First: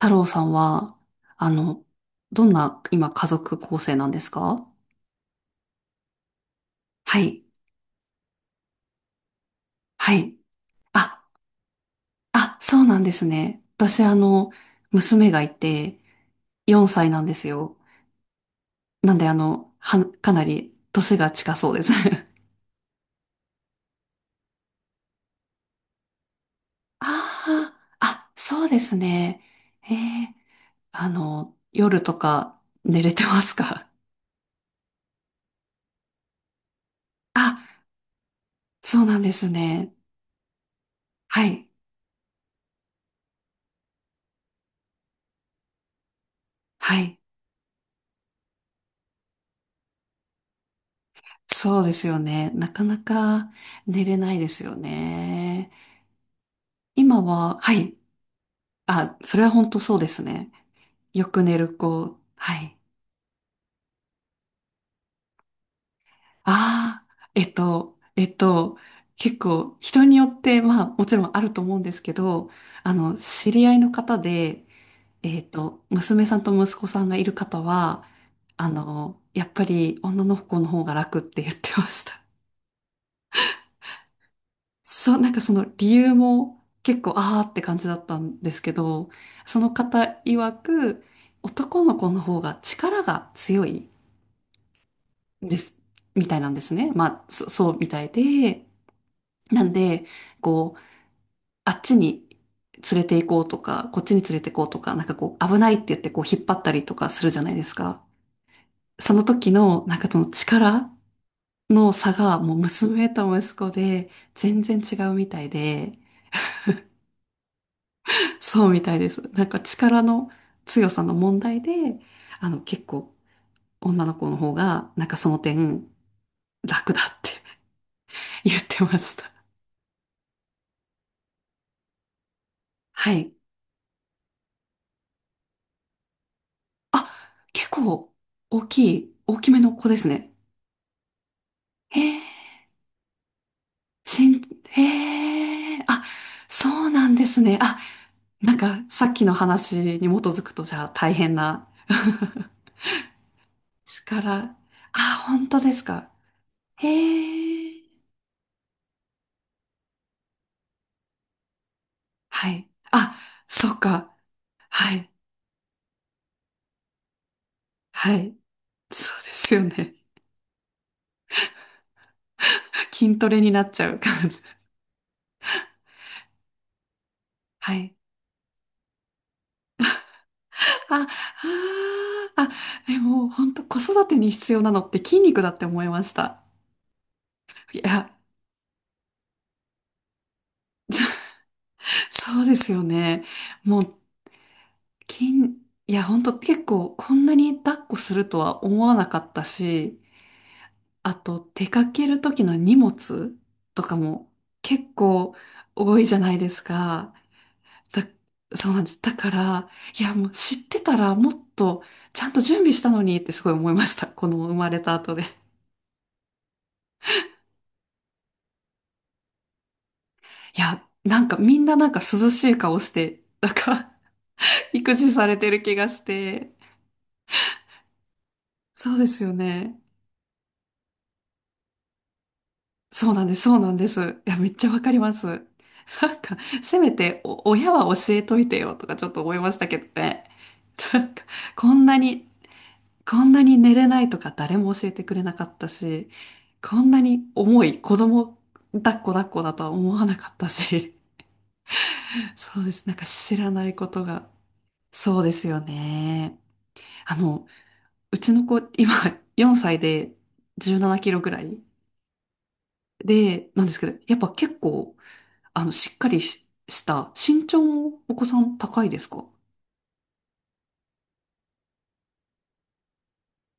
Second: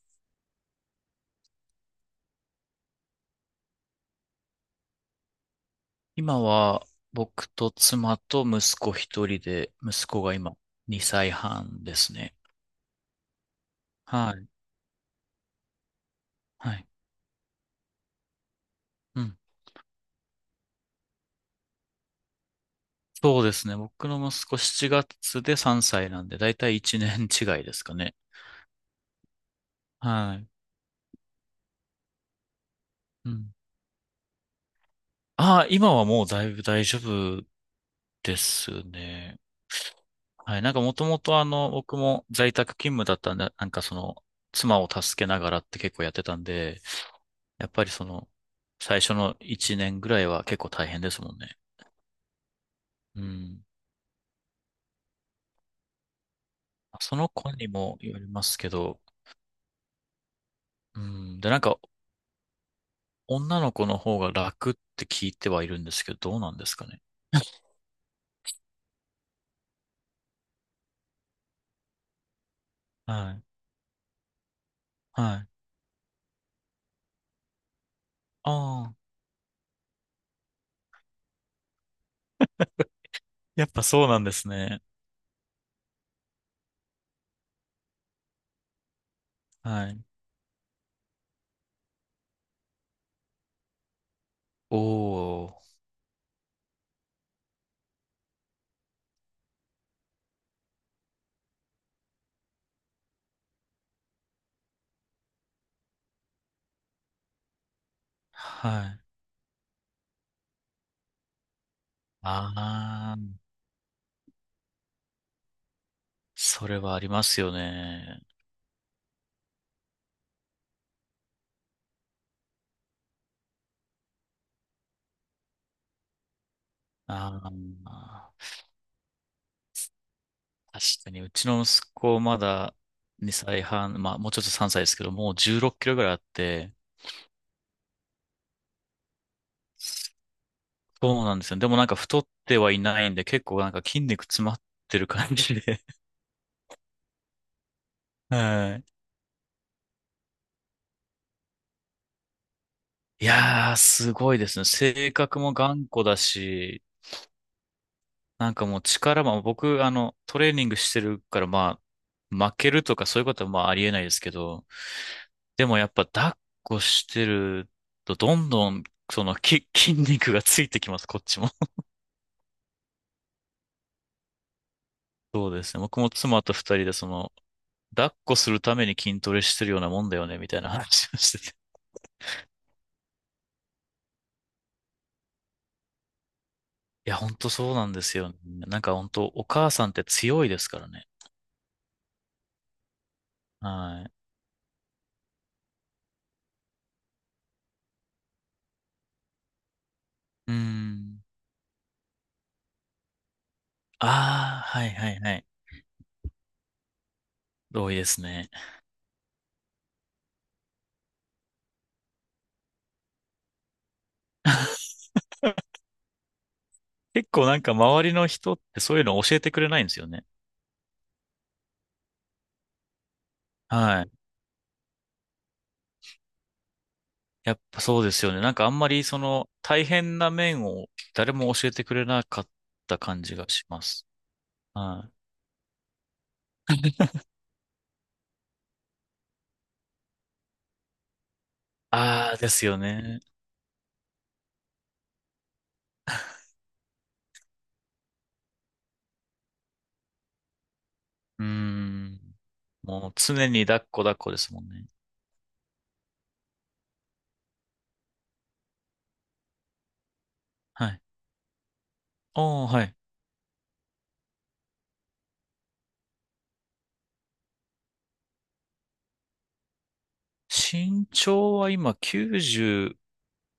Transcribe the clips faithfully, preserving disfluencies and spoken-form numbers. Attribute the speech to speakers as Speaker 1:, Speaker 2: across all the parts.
Speaker 1: 太郎さんは、あの、どんな今家族構成なんですか？
Speaker 2: 今は
Speaker 1: はい。
Speaker 2: 僕と妻と息子一人で、息
Speaker 1: は
Speaker 2: 子
Speaker 1: い。
Speaker 2: が今2
Speaker 1: あ、
Speaker 2: 歳半ですね。
Speaker 1: あ、そうなんですね。私、あ
Speaker 2: はい。
Speaker 1: の、娘がいて、
Speaker 2: は
Speaker 1: 4
Speaker 2: い。
Speaker 1: 歳なんですよ。なん
Speaker 2: う
Speaker 1: で、あ
Speaker 2: ん。
Speaker 1: の、は、かなり年が近そうです。
Speaker 2: そうですね。僕の息子しちがつでさんさいなんで、だいたいいちねん違い
Speaker 1: あ
Speaker 2: ですか
Speaker 1: あ、
Speaker 2: ね。
Speaker 1: あ、そうですね。ええ、
Speaker 2: はい。
Speaker 1: あの、夜とか寝れて
Speaker 2: う
Speaker 1: ま
Speaker 2: ん。
Speaker 1: すか？
Speaker 2: ああ、今はもうだいぶ大丈
Speaker 1: あ、
Speaker 2: 夫です
Speaker 1: そうなんで
Speaker 2: ね。
Speaker 1: すね。
Speaker 2: はい。なんかもともとあ
Speaker 1: はい。
Speaker 2: の、僕も在宅勤務だったんで、なんかその、妻を助けながらって結構やってたんで、
Speaker 1: はい。
Speaker 2: やっぱりその、最初のいちねんぐらいは結構大変ですもんね。
Speaker 1: そうですよね。なかな
Speaker 2: う
Speaker 1: か
Speaker 2: ん。
Speaker 1: 寝れないですよね。
Speaker 2: そ
Speaker 1: 今
Speaker 2: の子
Speaker 1: は、
Speaker 2: に
Speaker 1: はい。
Speaker 2: もよりますけど、
Speaker 1: あ、それは本当そうですね。
Speaker 2: う
Speaker 1: よ
Speaker 2: ん。
Speaker 1: く
Speaker 2: で、
Speaker 1: 寝
Speaker 2: なん
Speaker 1: る
Speaker 2: か、
Speaker 1: 子。はい。
Speaker 2: 女の子の方が楽って聞いてはいるんですけど、どうなんですかね。
Speaker 1: ああ、えっと、えっと、結構人によって、まあもちろんあると思うんですけど、あの、
Speaker 2: はい。
Speaker 1: 知り合いの方で、
Speaker 2: は
Speaker 1: えっ
Speaker 2: い。
Speaker 1: と、娘さんと息子さんがいる方は、あ
Speaker 2: ああ、
Speaker 1: の、やっぱり女の子の方が楽って言ってました。
Speaker 2: やっぱそうなんですね。
Speaker 1: そう、なんかその理由も結構あーって感じだったんですけど、その
Speaker 2: はい。
Speaker 1: 方曰く男の子の方が力が強いん
Speaker 2: お
Speaker 1: で
Speaker 2: ー。
Speaker 1: す、みたいなんですね。まあ、そ、そうみたいで、なんで、こう、あっちに連れて行こうとか、こっちに連れて行こうとか、なんかこう、危ないって言ってこう引っ張ったりとかするじゃないですか。
Speaker 2: はい。
Speaker 1: その時の、なんかその力の差が
Speaker 2: あ
Speaker 1: もう娘と
Speaker 2: あ、
Speaker 1: 息子で全然違うみたいで、
Speaker 2: それはありますよね。
Speaker 1: そうみたいです。なんか力の強さの問題で、あの結構女の子の方が、なんかその点楽だって
Speaker 2: ああ、
Speaker 1: 言ってました。
Speaker 2: 確かに、うちの息子まだ
Speaker 1: はい。
Speaker 2: にさいはん、まあもうちょっとさんさいですけど、もうじゅうろっキロぐらいあって、
Speaker 1: あ、結構大きい、大きめの子ですね。
Speaker 2: そうなんですよ。でもなんか
Speaker 1: へ
Speaker 2: 太
Speaker 1: え、
Speaker 2: ってはいないんで、結構なんか筋肉
Speaker 1: しん、
Speaker 2: 詰まってる感じ
Speaker 1: へえ、
Speaker 2: で、
Speaker 1: あ、そうなんですね。あ、なん
Speaker 2: は
Speaker 1: か
Speaker 2: い。
Speaker 1: さっきの話に基づくとじゃあ大変な
Speaker 2: いやー、すごいで
Speaker 1: 力。
Speaker 2: すね。性
Speaker 1: あ、
Speaker 2: 格
Speaker 1: 本
Speaker 2: も
Speaker 1: 当です
Speaker 2: 頑固
Speaker 1: か。
Speaker 2: だし、
Speaker 1: へえ。
Speaker 2: なんかもう力も、僕、あの、トレーニングしてるから、ま
Speaker 1: は
Speaker 2: あ、負
Speaker 1: い。
Speaker 2: けるとか
Speaker 1: あ、
Speaker 2: そういうことはまあ
Speaker 1: そ
Speaker 2: あ
Speaker 1: っ
Speaker 2: りえないで
Speaker 1: か。
Speaker 2: すけど、
Speaker 1: はい。
Speaker 2: でもやっぱ抱っこしてる
Speaker 1: は
Speaker 2: と、
Speaker 1: い。
Speaker 2: どんどん、
Speaker 1: そう
Speaker 2: そ
Speaker 1: で
Speaker 2: の
Speaker 1: すよ
Speaker 2: き、筋
Speaker 1: ね。
Speaker 2: 肉がついてきます、こっちも。
Speaker 1: 筋トレになっちゃう感じ。
Speaker 2: そうですね。僕も妻と二人で、その、
Speaker 1: はい。
Speaker 2: 抱っこするために筋トレしてるようなもんだよね、みたいな
Speaker 1: あ、あ
Speaker 2: 話をしてて。
Speaker 1: ー、あ、でも本当子育てに必要なのって筋肉だって思いました。
Speaker 2: いや、ほんとそう
Speaker 1: い
Speaker 2: なんで
Speaker 1: や、
Speaker 2: すよね。なんかほんと、お母さんって強いですからね。
Speaker 1: そうですよね。もう
Speaker 2: はい。
Speaker 1: 筋、いや本当結構こんなに抱っこするとは思わなかったし、
Speaker 2: うー
Speaker 1: あ
Speaker 2: ん。
Speaker 1: と出かける時の荷物とかも
Speaker 2: ああ、
Speaker 1: 結
Speaker 2: はいはいは
Speaker 1: 構
Speaker 2: い。
Speaker 1: 多いじゃないですか。
Speaker 2: 同意
Speaker 1: だ、
Speaker 2: ですね。
Speaker 1: そうなんです。だから、いや、もう知ってたらもっとちゃんと準備したのにってすごい思いました。この生まれた後で。
Speaker 2: 結構なんか周りの人ってそういうの教えてくれないんですよね。
Speaker 1: いや、なんかみんななんか涼しい顔して、なんか
Speaker 2: はい。
Speaker 1: 育児されてる気がして。
Speaker 2: やっぱそうですよね。なんかあんま
Speaker 1: そう
Speaker 2: り
Speaker 1: で
Speaker 2: そ
Speaker 1: すよ
Speaker 2: の
Speaker 1: ね。
Speaker 2: 大変な面を誰も教えてくれなかった
Speaker 1: そう
Speaker 2: 感
Speaker 1: なんで
Speaker 2: じ
Speaker 1: す、
Speaker 2: が
Speaker 1: そう
Speaker 2: し
Speaker 1: なん
Speaker 2: ま
Speaker 1: です。
Speaker 2: す。
Speaker 1: いや、めっちゃわかり
Speaker 2: は
Speaker 1: ま
Speaker 2: い。
Speaker 1: す。なんか、せめてお親は教えといてよとかちょっと思いましたけどね。なんか、こんなに
Speaker 2: ああ、ですよね。
Speaker 1: こんなに寝れないとか誰も教えてくれなかったし、こんなに重い子供抱っこ抱っこだとは思わなかったし、
Speaker 2: うーん。
Speaker 1: そうです。なんか
Speaker 2: もう
Speaker 1: 知
Speaker 2: 常
Speaker 1: ら
Speaker 2: に
Speaker 1: ない
Speaker 2: 抱
Speaker 1: こ
Speaker 2: っこ
Speaker 1: と
Speaker 2: 抱っ
Speaker 1: が。
Speaker 2: こですもんね。
Speaker 1: そうですよね。あの、うちの子、今よんさいで17
Speaker 2: は
Speaker 1: キ
Speaker 2: い。
Speaker 1: ロぐらい
Speaker 2: おー、はい。
Speaker 1: で、なんですけど、やっぱ結構、あの、しっかりし、した身長もお子さん高いですか？
Speaker 2: 身長は今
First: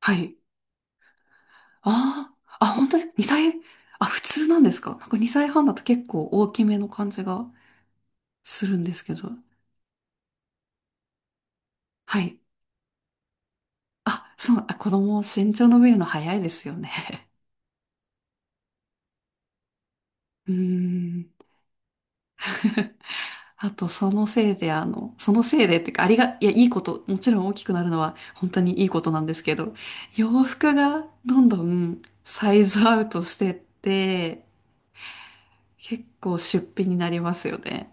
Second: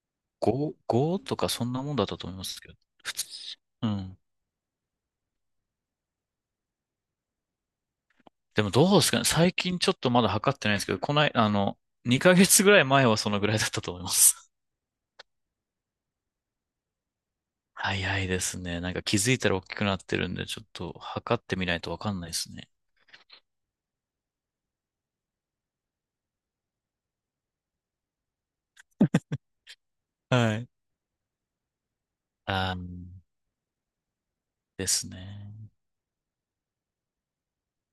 Speaker 1: はい。
Speaker 2: ごとかそんなもんだったと
Speaker 1: あ
Speaker 2: 思います
Speaker 1: あ、あ、
Speaker 2: けど。
Speaker 1: 本当に
Speaker 2: 普通。
Speaker 1: にさい、
Speaker 2: う
Speaker 1: あ、
Speaker 2: ん。
Speaker 1: 普通なんですか？なんかにさいはんだと結構大きめの感じが。
Speaker 2: で
Speaker 1: す
Speaker 2: も
Speaker 1: るん
Speaker 2: どう
Speaker 1: で
Speaker 2: で
Speaker 1: す
Speaker 2: す
Speaker 1: け
Speaker 2: かね。
Speaker 1: ど。
Speaker 2: 最近ちょっとまだ測ってないんですけど、こない、あの、
Speaker 1: は
Speaker 2: 2
Speaker 1: い。
Speaker 2: ヶ月ぐらい前はそのぐらいだったと思いま
Speaker 1: あ、
Speaker 2: す。
Speaker 1: そう、あ、子供、身長伸びるの早いですよね。
Speaker 2: 早いですね。なんか気づいたら大きくなってるん で、
Speaker 1: うー
Speaker 2: ちょっと
Speaker 1: ん。
Speaker 2: 測ってみないとわかんないですね。
Speaker 1: あと、そのせいで、あの、そのせいでっていうか、ありが、いや、いいこと、もちろん大きくなるのは本当にいいことなんですけど、洋
Speaker 2: はい。
Speaker 1: 服がどんどんサイ
Speaker 2: あ
Speaker 1: ズア
Speaker 2: ー、
Speaker 1: ウトしてって、
Speaker 2: ですね。
Speaker 1: 結構出費になりますよね。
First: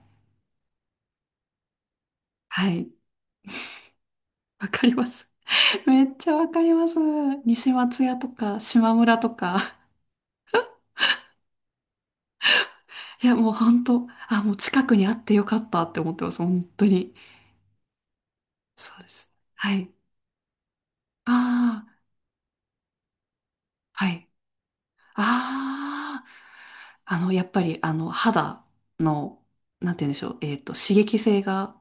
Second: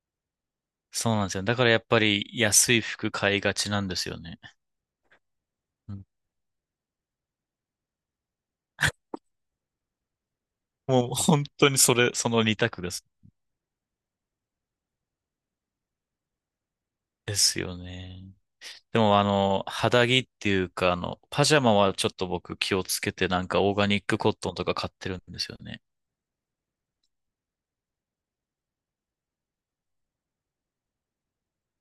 Speaker 2: そうなんですよね。だからやっぱり
Speaker 1: は
Speaker 2: 安い
Speaker 1: い。
Speaker 2: 服買いがちなんですよね。
Speaker 1: わかります。
Speaker 2: う
Speaker 1: め
Speaker 2: ん
Speaker 1: っちゃわかります。西松屋とか、島村とか。
Speaker 2: もう本当にそれ、その二択です。
Speaker 1: いや、もう本当、あ、もう近くにあってよかったって思ってます。本当に。
Speaker 2: ですよね。
Speaker 1: そ
Speaker 2: で
Speaker 1: うで
Speaker 2: もあ
Speaker 1: す。
Speaker 2: の、
Speaker 1: はい。
Speaker 2: 肌着っていうか、あの、パジャマ
Speaker 1: あ
Speaker 2: は
Speaker 1: あ、
Speaker 2: ちょっと僕気をつけて、なんかオーガニッ
Speaker 1: は
Speaker 2: ク
Speaker 1: い。
Speaker 2: コットンとか買ってるんですよね。
Speaker 1: ああ、あの、やっぱり、あの、肌の、なんて言うんでしょう。えっと、刺激性が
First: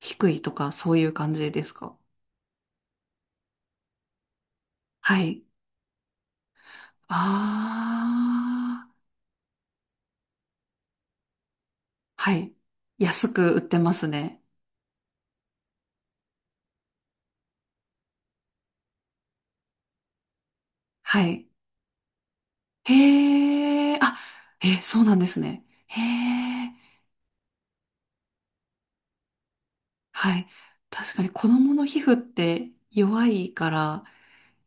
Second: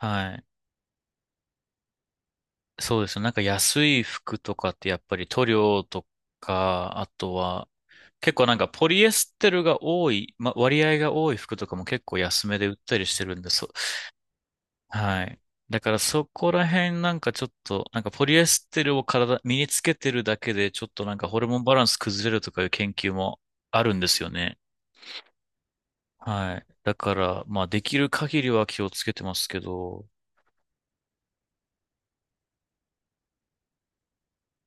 Speaker 1: 低い
Speaker 2: い。
Speaker 1: とか、そういう感じですか？
Speaker 2: そうですね。なんか安い服とかってやっぱ
Speaker 1: は
Speaker 2: り
Speaker 1: い。
Speaker 2: 塗料とか、あとは結構なんか
Speaker 1: あ
Speaker 2: ポ
Speaker 1: あ、
Speaker 2: リエステルが多い、ま、割合が多い服とかも結構
Speaker 1: は
Speaker 2: 安
Speaker 1: い。
Speaker 2: めで売ったりして
Speaker 1: 安
Speaker 2: るんで
Speaker 1: く売っ
Speaker 2: す。
Speaker 1: てますね。
Speaker 2: はい。だからそこら辺なんかちょっと、なんかポリエステルを体、身につけてるだけでちょっとなん
Speaker 1: は
Speaker 2: かホ
Speaker 1: い。
Speaker 2: ルモンバランス崩れるとかいう研究もあ
Speaker 1: へ
Speaker 2: る
Speaker 1: え、
Speaker 2: んで
Speaker 1: あ、
Speaker 2: すよね。
Speaker 1: え、そうなんですね。へ
Speaker 2: はい。
Speaker 1: え、
Speaker 2: だから、まあできる限りは気をつけてますけど、
Speaker 1: はい。確かに子供の皮膚って弱いから、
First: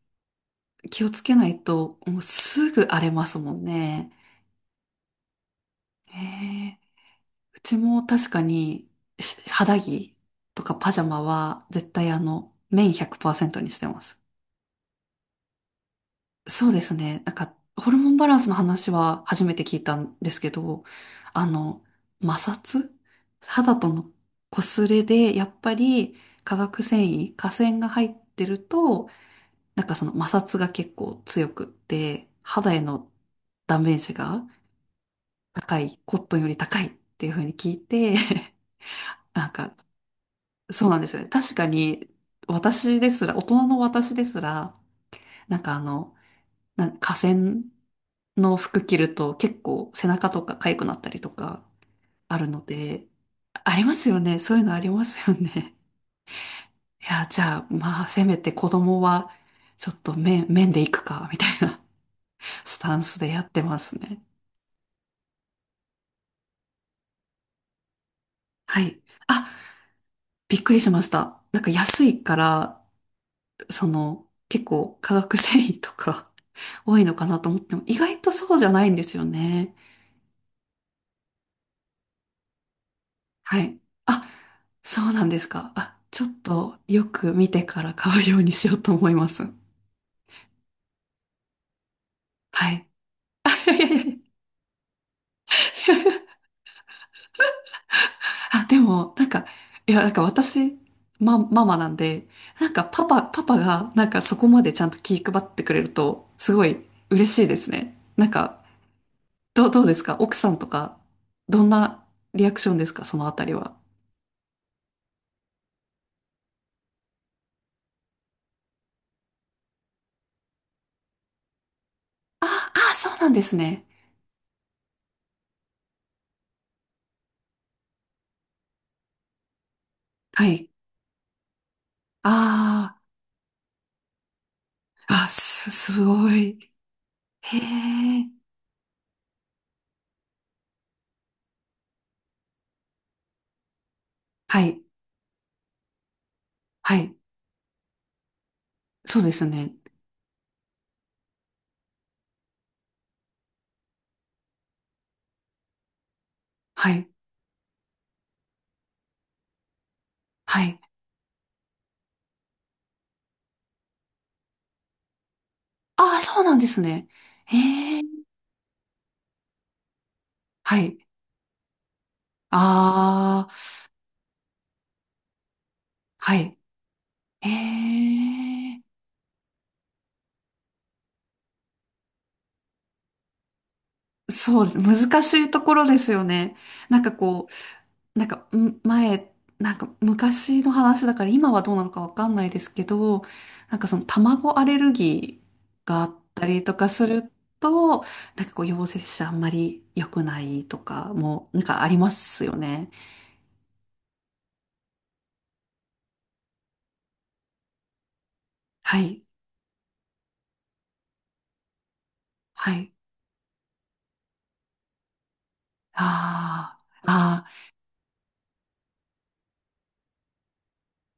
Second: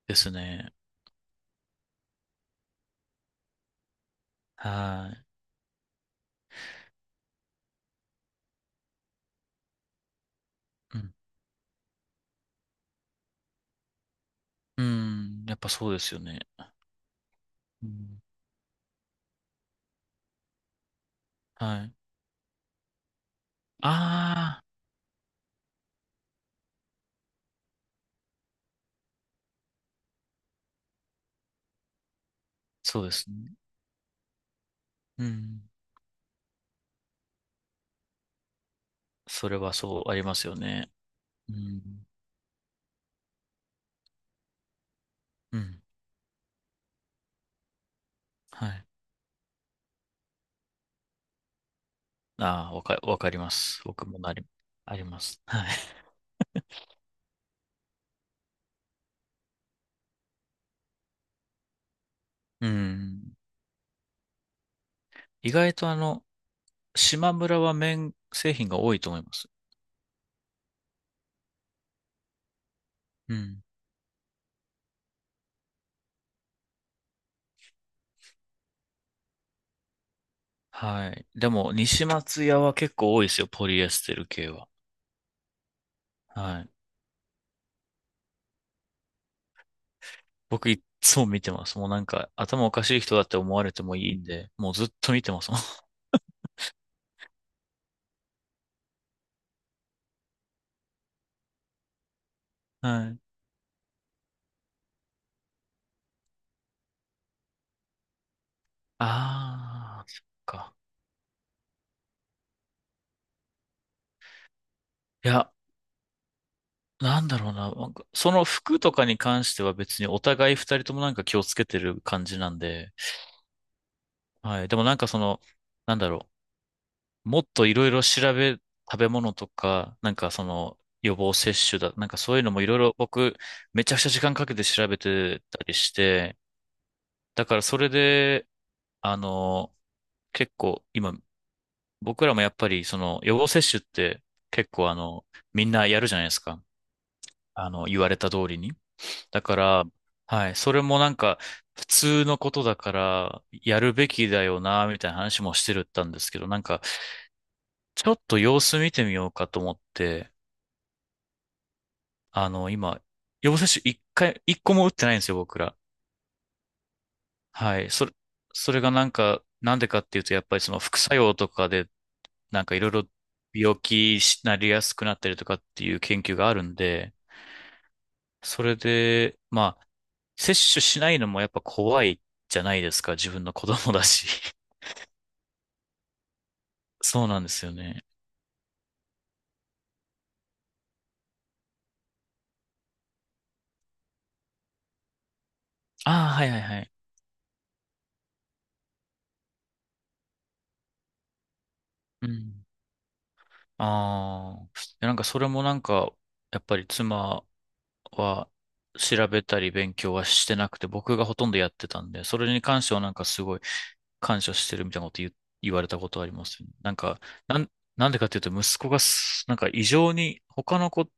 Speaker 2: ですね。
Speaker 1: 気をつけないと、もうすぐ荒れますもんね。
Speaker 2: はい。
Speaker 1: へえ、うちも確かに、し肌着とかパ
Speaker 2: う
Speaker 1: ジャ
Speaker 2: ん。
Speaker 1: マは絶対あの、綿ひゃくパーセントにしてます。
Speaker 2: うん。やっぱそうですよね。
Speaker 1: そうですね。なんか、
Speaker 2: う
Speaker 1: ホルモン
Speaker 2: ん
Speaker 1: バランスの話は初めて聞いたんですけど、あの、
Speaker 2: はい。
Speaker 1: 摩擦肌との
Speaker 2: ああ、
Speaker 1: 擦れで、やっぱり化学繊維、化繊が入ってると、なんかその摩擦が結構強くって、肌へ
Speaker 2: そう
Speaker 1: の
Speaker 2: ですね。
Speaker 1: ダメージが
Speaker 2: うん。
Speaker 1: 高い、コットンより高いっていうふうに聞いて、な
Speaker 2: そ
Speaker 1: ん
Speaker 2: れは
Speaker 1: か、
Speaker 2: そうありますよ
Speaker 1: そう
Speaker 2: ね。
Speaker 1: なんですよね。
Speaker 2: う
Speaker 1: 確か
Speaker 2: ん。
Speaker 1: に、私ですら、大人の私ですら、な
Speaker 2: う
Speaker 1: んかあ
Speaker 2: ん。
Speaker 1: の、なんか河川の
Speaker 2: は
Speaker 1: 服
Speaker 2: い。
Speaker 1: 着ると結構背中とか痒くなったりとかあるの
Speaker 2: ああ、わか、
Speaker 1: で、
Speaker 2: わかりま
Speaker 1: あ
Speaker 2: す。
Speaker 1: りま
Speaker 2: 僕
Speaker 1: す
Speaker 2: も
Speaker 1: よ
Speaker 2: な
Speaker 1: ね。
Speaker 2: り、
Speaker 1: そういうのあり
Speaker 2: あ
Speaker 1: ま
Speaker 2: りま
Speaker 1: すよ
Speaker 2: す。は
Speaker 1: ね。
Speaker 2: い。
Speaker 1: いや、じゃあ、まあ、せめて子供は、ちょっと面、面で行くか、みたいな
Speaker 2: う
Speaker 1: スタンスで
Speaker 2: ん。
Speaker 1: やってますね。
Speaker 2: 意外とあの、島村は麺製品が
Speaker 1: は
Speaker 2: 多
Speaker 1: い。
Speaker 2: いと思います。
Speaker 1: あ、びっくりしました。なんか安いから、
Speaker 2: うん。
Speaker 1: その、結構化学繊維とか 多いのかなと思っても、意外とそうじゃないんですよね。
Speaker 2: はい。でも、西松屋は結構多いですよ。
Speaker 1: は
Speaker 2: ポ
Speaker 1: い。
Speaker 2: リエステル
Speaker 1: あ、
Speaker 2: 系は。
Speaker 1: そうなんですか。あ、ちょっ
Speaker 2: はい。
Speaker 1: とよく見てから買うようにしようと思います。
Speaker 2: 僕いっつも見てます。もうなんか、頭お
Speaker 1: は
Speaker 2: か
Speaker 1: い。
Speaker 2: しい人だって思われてもいいん で、もうずっと見てますもん。
Speaker 1: あ、でも、なんか、いや、なんか私、ま、ママなんで、なん かパ
Speaker 2: はい。
Speaker 1: パ、パパが、なんかそこまでちゃんと気配ってくれると、すごい嬉しいですね。なんか、どう、どうで
Speaker 2: あ
Speaker 1: す
Speaker 2: あ、
Speaker 1: か
Speaker 2: そっ
Speaker 1: 奥さんと
Speaker 2: か。
Speaker 1: か、どんなリアクションですか？そのあたりは。
Speaker 2: いや、なんだろうな。なんかその服とかに関しては別にお互い二人ともなんか気をつけてる感じ
Speaker 1: あ、
Speaker 2: なんで。
Speaker 1: あ、そうなんですね。
Speaker 2: はい。でもなんかその、なんだろう。もっといろいろ調べ、食べ物とか、なんかそ
Speaker 1: はい。
Speaker 2: の予防接種だ、なんかそういうのもいろいろ
Speaker 1: あ
Speaker 2: 僕めちゃくちゃ時間かけて調べ
Speaker 1: あ、あ、
Speaker 2: てた
Speaker 1: す、
Speaker 2: りし
Speaker 1: すご
Speaker 2: て、
Speaker 1: い。
Speaker 2: だか
Speaker 1: へ
Speaker 2: らそれ
Speaker 1: え。
Speaker 2: で、あの、結構今僕らもやっぱりその予防接種って
Speaker 1: は
Speaker 2: 結
Speaker 1: い。
Speaker 2: 構あの、みんなやるじゃないですか。
Speaker 1: はい。
Speaker 2: あの、言われた通りに。
Speaker 1: そうで
Speaker 2: だ
Speaker 1: す
Speaker 2: か
Speaker 1: ね。
Speaker 2: ら、はい、それもなんか、普通のことだから、やるべきだよな、みたいな話もしてるったんですけど、なんか、
Speaker 1: はい。
Speaker 2: ちょっと様子見てみようかと思って、
Speaker 1: はい。
Speaker 2: あの、今、予防接種一回、一個も打ってないんですよ、僕ら。
Speaker 1: ああ、そうなんですね。
Speaker 2: はい、
Speaker 1: へえ。
Speaker 2: それ、それがなんか、なんでかっていうと、やっぱりそ
Speaker 1: は
Speaker 2: の
Speaker 1: い。
Speaker 2: 副作用とかで、なんかいろいろ
Speaker 1: ああ、
Speaker 2: 病気になりやすくなったりとかっていう研究
Speaker 1: は
Speaker 2: があ
Speaker 1: い。
Speaker 2: るんで、
Speaker 1: へ
Speaker 2: それ
Speaker 1: え。
Speaker 2: で、まあ、接種しないのもやっぱ怖いじゃないですか、自分の子供だし。
Speaker 1: そうです、難しいところですよね。なんか
Speaker 2: そうなん
Speaker 1: こ
Speaker 2: ですよね。
Speaker 1: う、なんか、ん前、なんか昔の話だから今はどうなのかわかんないですけど、なんかその卵アレルギーがあっ
Speaker 2: ああ、は
Speaker 1: た
Speaker 2: いは
Speaker 1: り
Speaker 2: い
Speaker 1: と
Speaker 2: は
Speaker 1: か
Speaker 2: い。
Speaker 1: すると、なんかこう陽性者あんまり良くないとかも、なんかありま
Speaker 2: う
Speaker 1: すよ
Speaker 2: ん。
Speaker 1: ね。
Speaker 2: ああ。いやなんかそれもなんか、やっぱり妻は
Speaker 1: はい、
Speaker 2: 調べたり勉強はしてなくて、僕がほとんどやってたんで、それに
Speaker 1: は
Speaker 2: 関し
Speaker 1: い、
Speaker 2: てはなんかすごい感謝してるみたいなこと言う、言われたことありますよね。
Speaker 1: あ
Speaker 2: なん
Speaker 1: あ、
Speaker 2: か、
Speaker 1: あ
Speaker 2: なん、
Speaker 1: あ、
Speaker 2: なんでかっていうと息子がすなんか異常に他の子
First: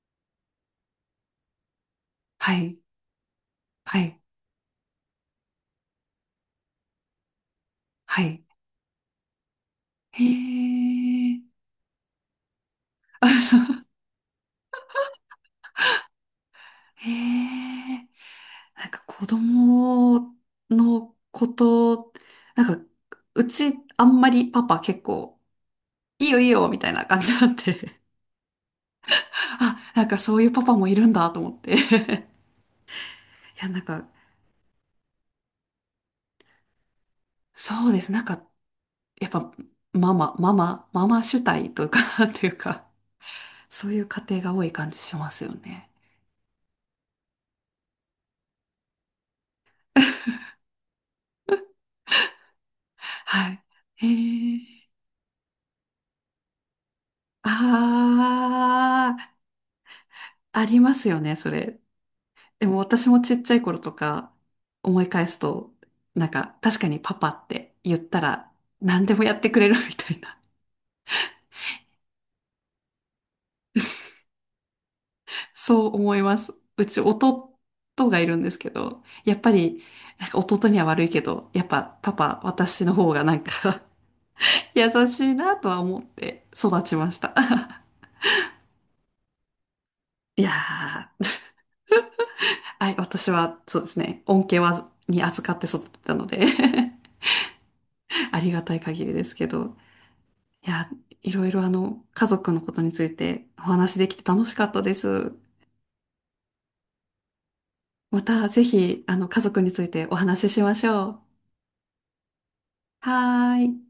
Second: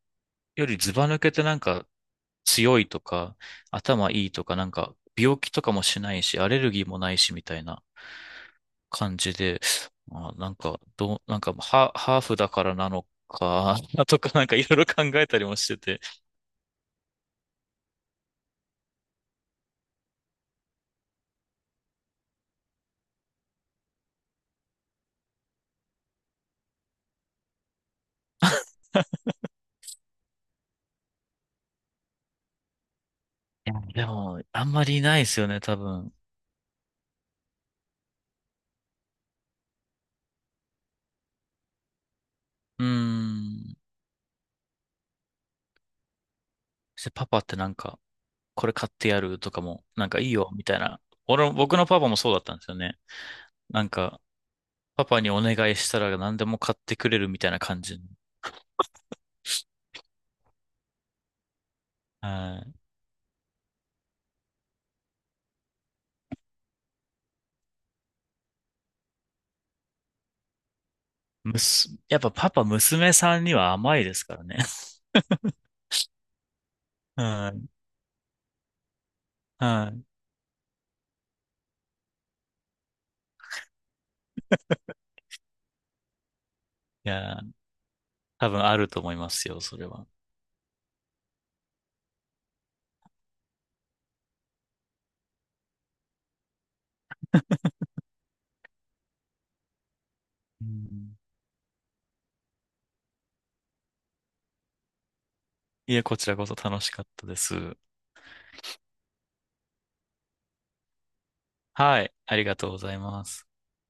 Speaker 2: よりずば抜けてなんか
Speaker 1: はい、
Speaker 2: 強いとか、
Speaker 1: は
Speaker 2: 頭
Speaker 1: い、
Speaker 2: いいとか、なんか病気とかもしないし、アレルギーもないしみたいな。
Speaker 1: はい。
Speaker 2: 感じで、
Speaker 1: へ
Speaker 2: あ、なんか、どう、な
Speaker 1: え、
Speaker 2: んか、ハ、ハーフだからなの
Speaker 1: あ、そ
Speaker 2: か、
Speaker 1: う、
Speaker 2: とか、なんかいろいろ考えたりもしてて。
Speaker 1: へえ。なんか子供のこと、なんか、うちあんまりパパ結構、いいよいいよみたいな感じなんで あ、なんかそういうパパもいるんだと思って。 いや、
Speaker 2: い
Speaker 1: な
Speaker 2: や、
Speaker 1: んか、
Speaker 2: でも、あんまりいないですよね、多分。
Speaker 1: そうです。なんか、やっぱ、ママ、ママ、ママ主体というかって いう
Speaker 2: う
Speaker 1: か、
Speaker 2: ー ん。
Speaker 1: そういう家庭が多い感じしますよね。
Speaker 2: そしてパパってなんか、これ買ってやるとかも、なんかいいよ、みたいな。俺も、僕のパパもそうだったんですよね。
Speaker 1: はい。
Speaker 2: なん
Speaker 1: へ
Speaker 2: か、
Speaker 1: え。
Speaker 2: パパにお願いしたら何でも買ってくれるみた
Speaker 1: あ
Speaker 2: いな感じの。
Speaker 1: あ、ありますよね、それ。
Speaker 2: は
Speaker 1: で
Speaker 2: い。
Speaker 1: も私もちっちゃい頃とか思い返すと、なんか確かにパパって言ったら何でもやってくれるみたいな、
Speaker 2: むす、やっぱパパ、娘さんには甘いですからね。
Speaker 1: そう思います。うち
Speaker 2: は
Speaker 1: 弟
Speaker 2: い。
Speaker 1: がいるんですけど、やっぱり、
Speaker 2: はい。
Speaker 1: なんか弟には悪いけど、やっぱパパ、私の方がなんか 優しいなとは思って育ち
Speaker 2: い
Speaker 1: ました。
Speaker 2: や、多分あると思いますよ、それは。
Speaker 1: いやー、はい、私はそうですね、恩恵は、に預かって育ったので ありがたい限りですけど。
Speaker 2: う
Speaker 1: いや、
Speaker 2: ん
Speaker 1: いろいろあの、家族のことについてお話できて楽しかったです。
Speaker 2: いえ、こちらこそ楽しかったです。
Speaker 1: またぜひ、あの、家族についてお話ししましょう。
Speaker 2: はい。ありがとうございます。
Speaker 1: はーい。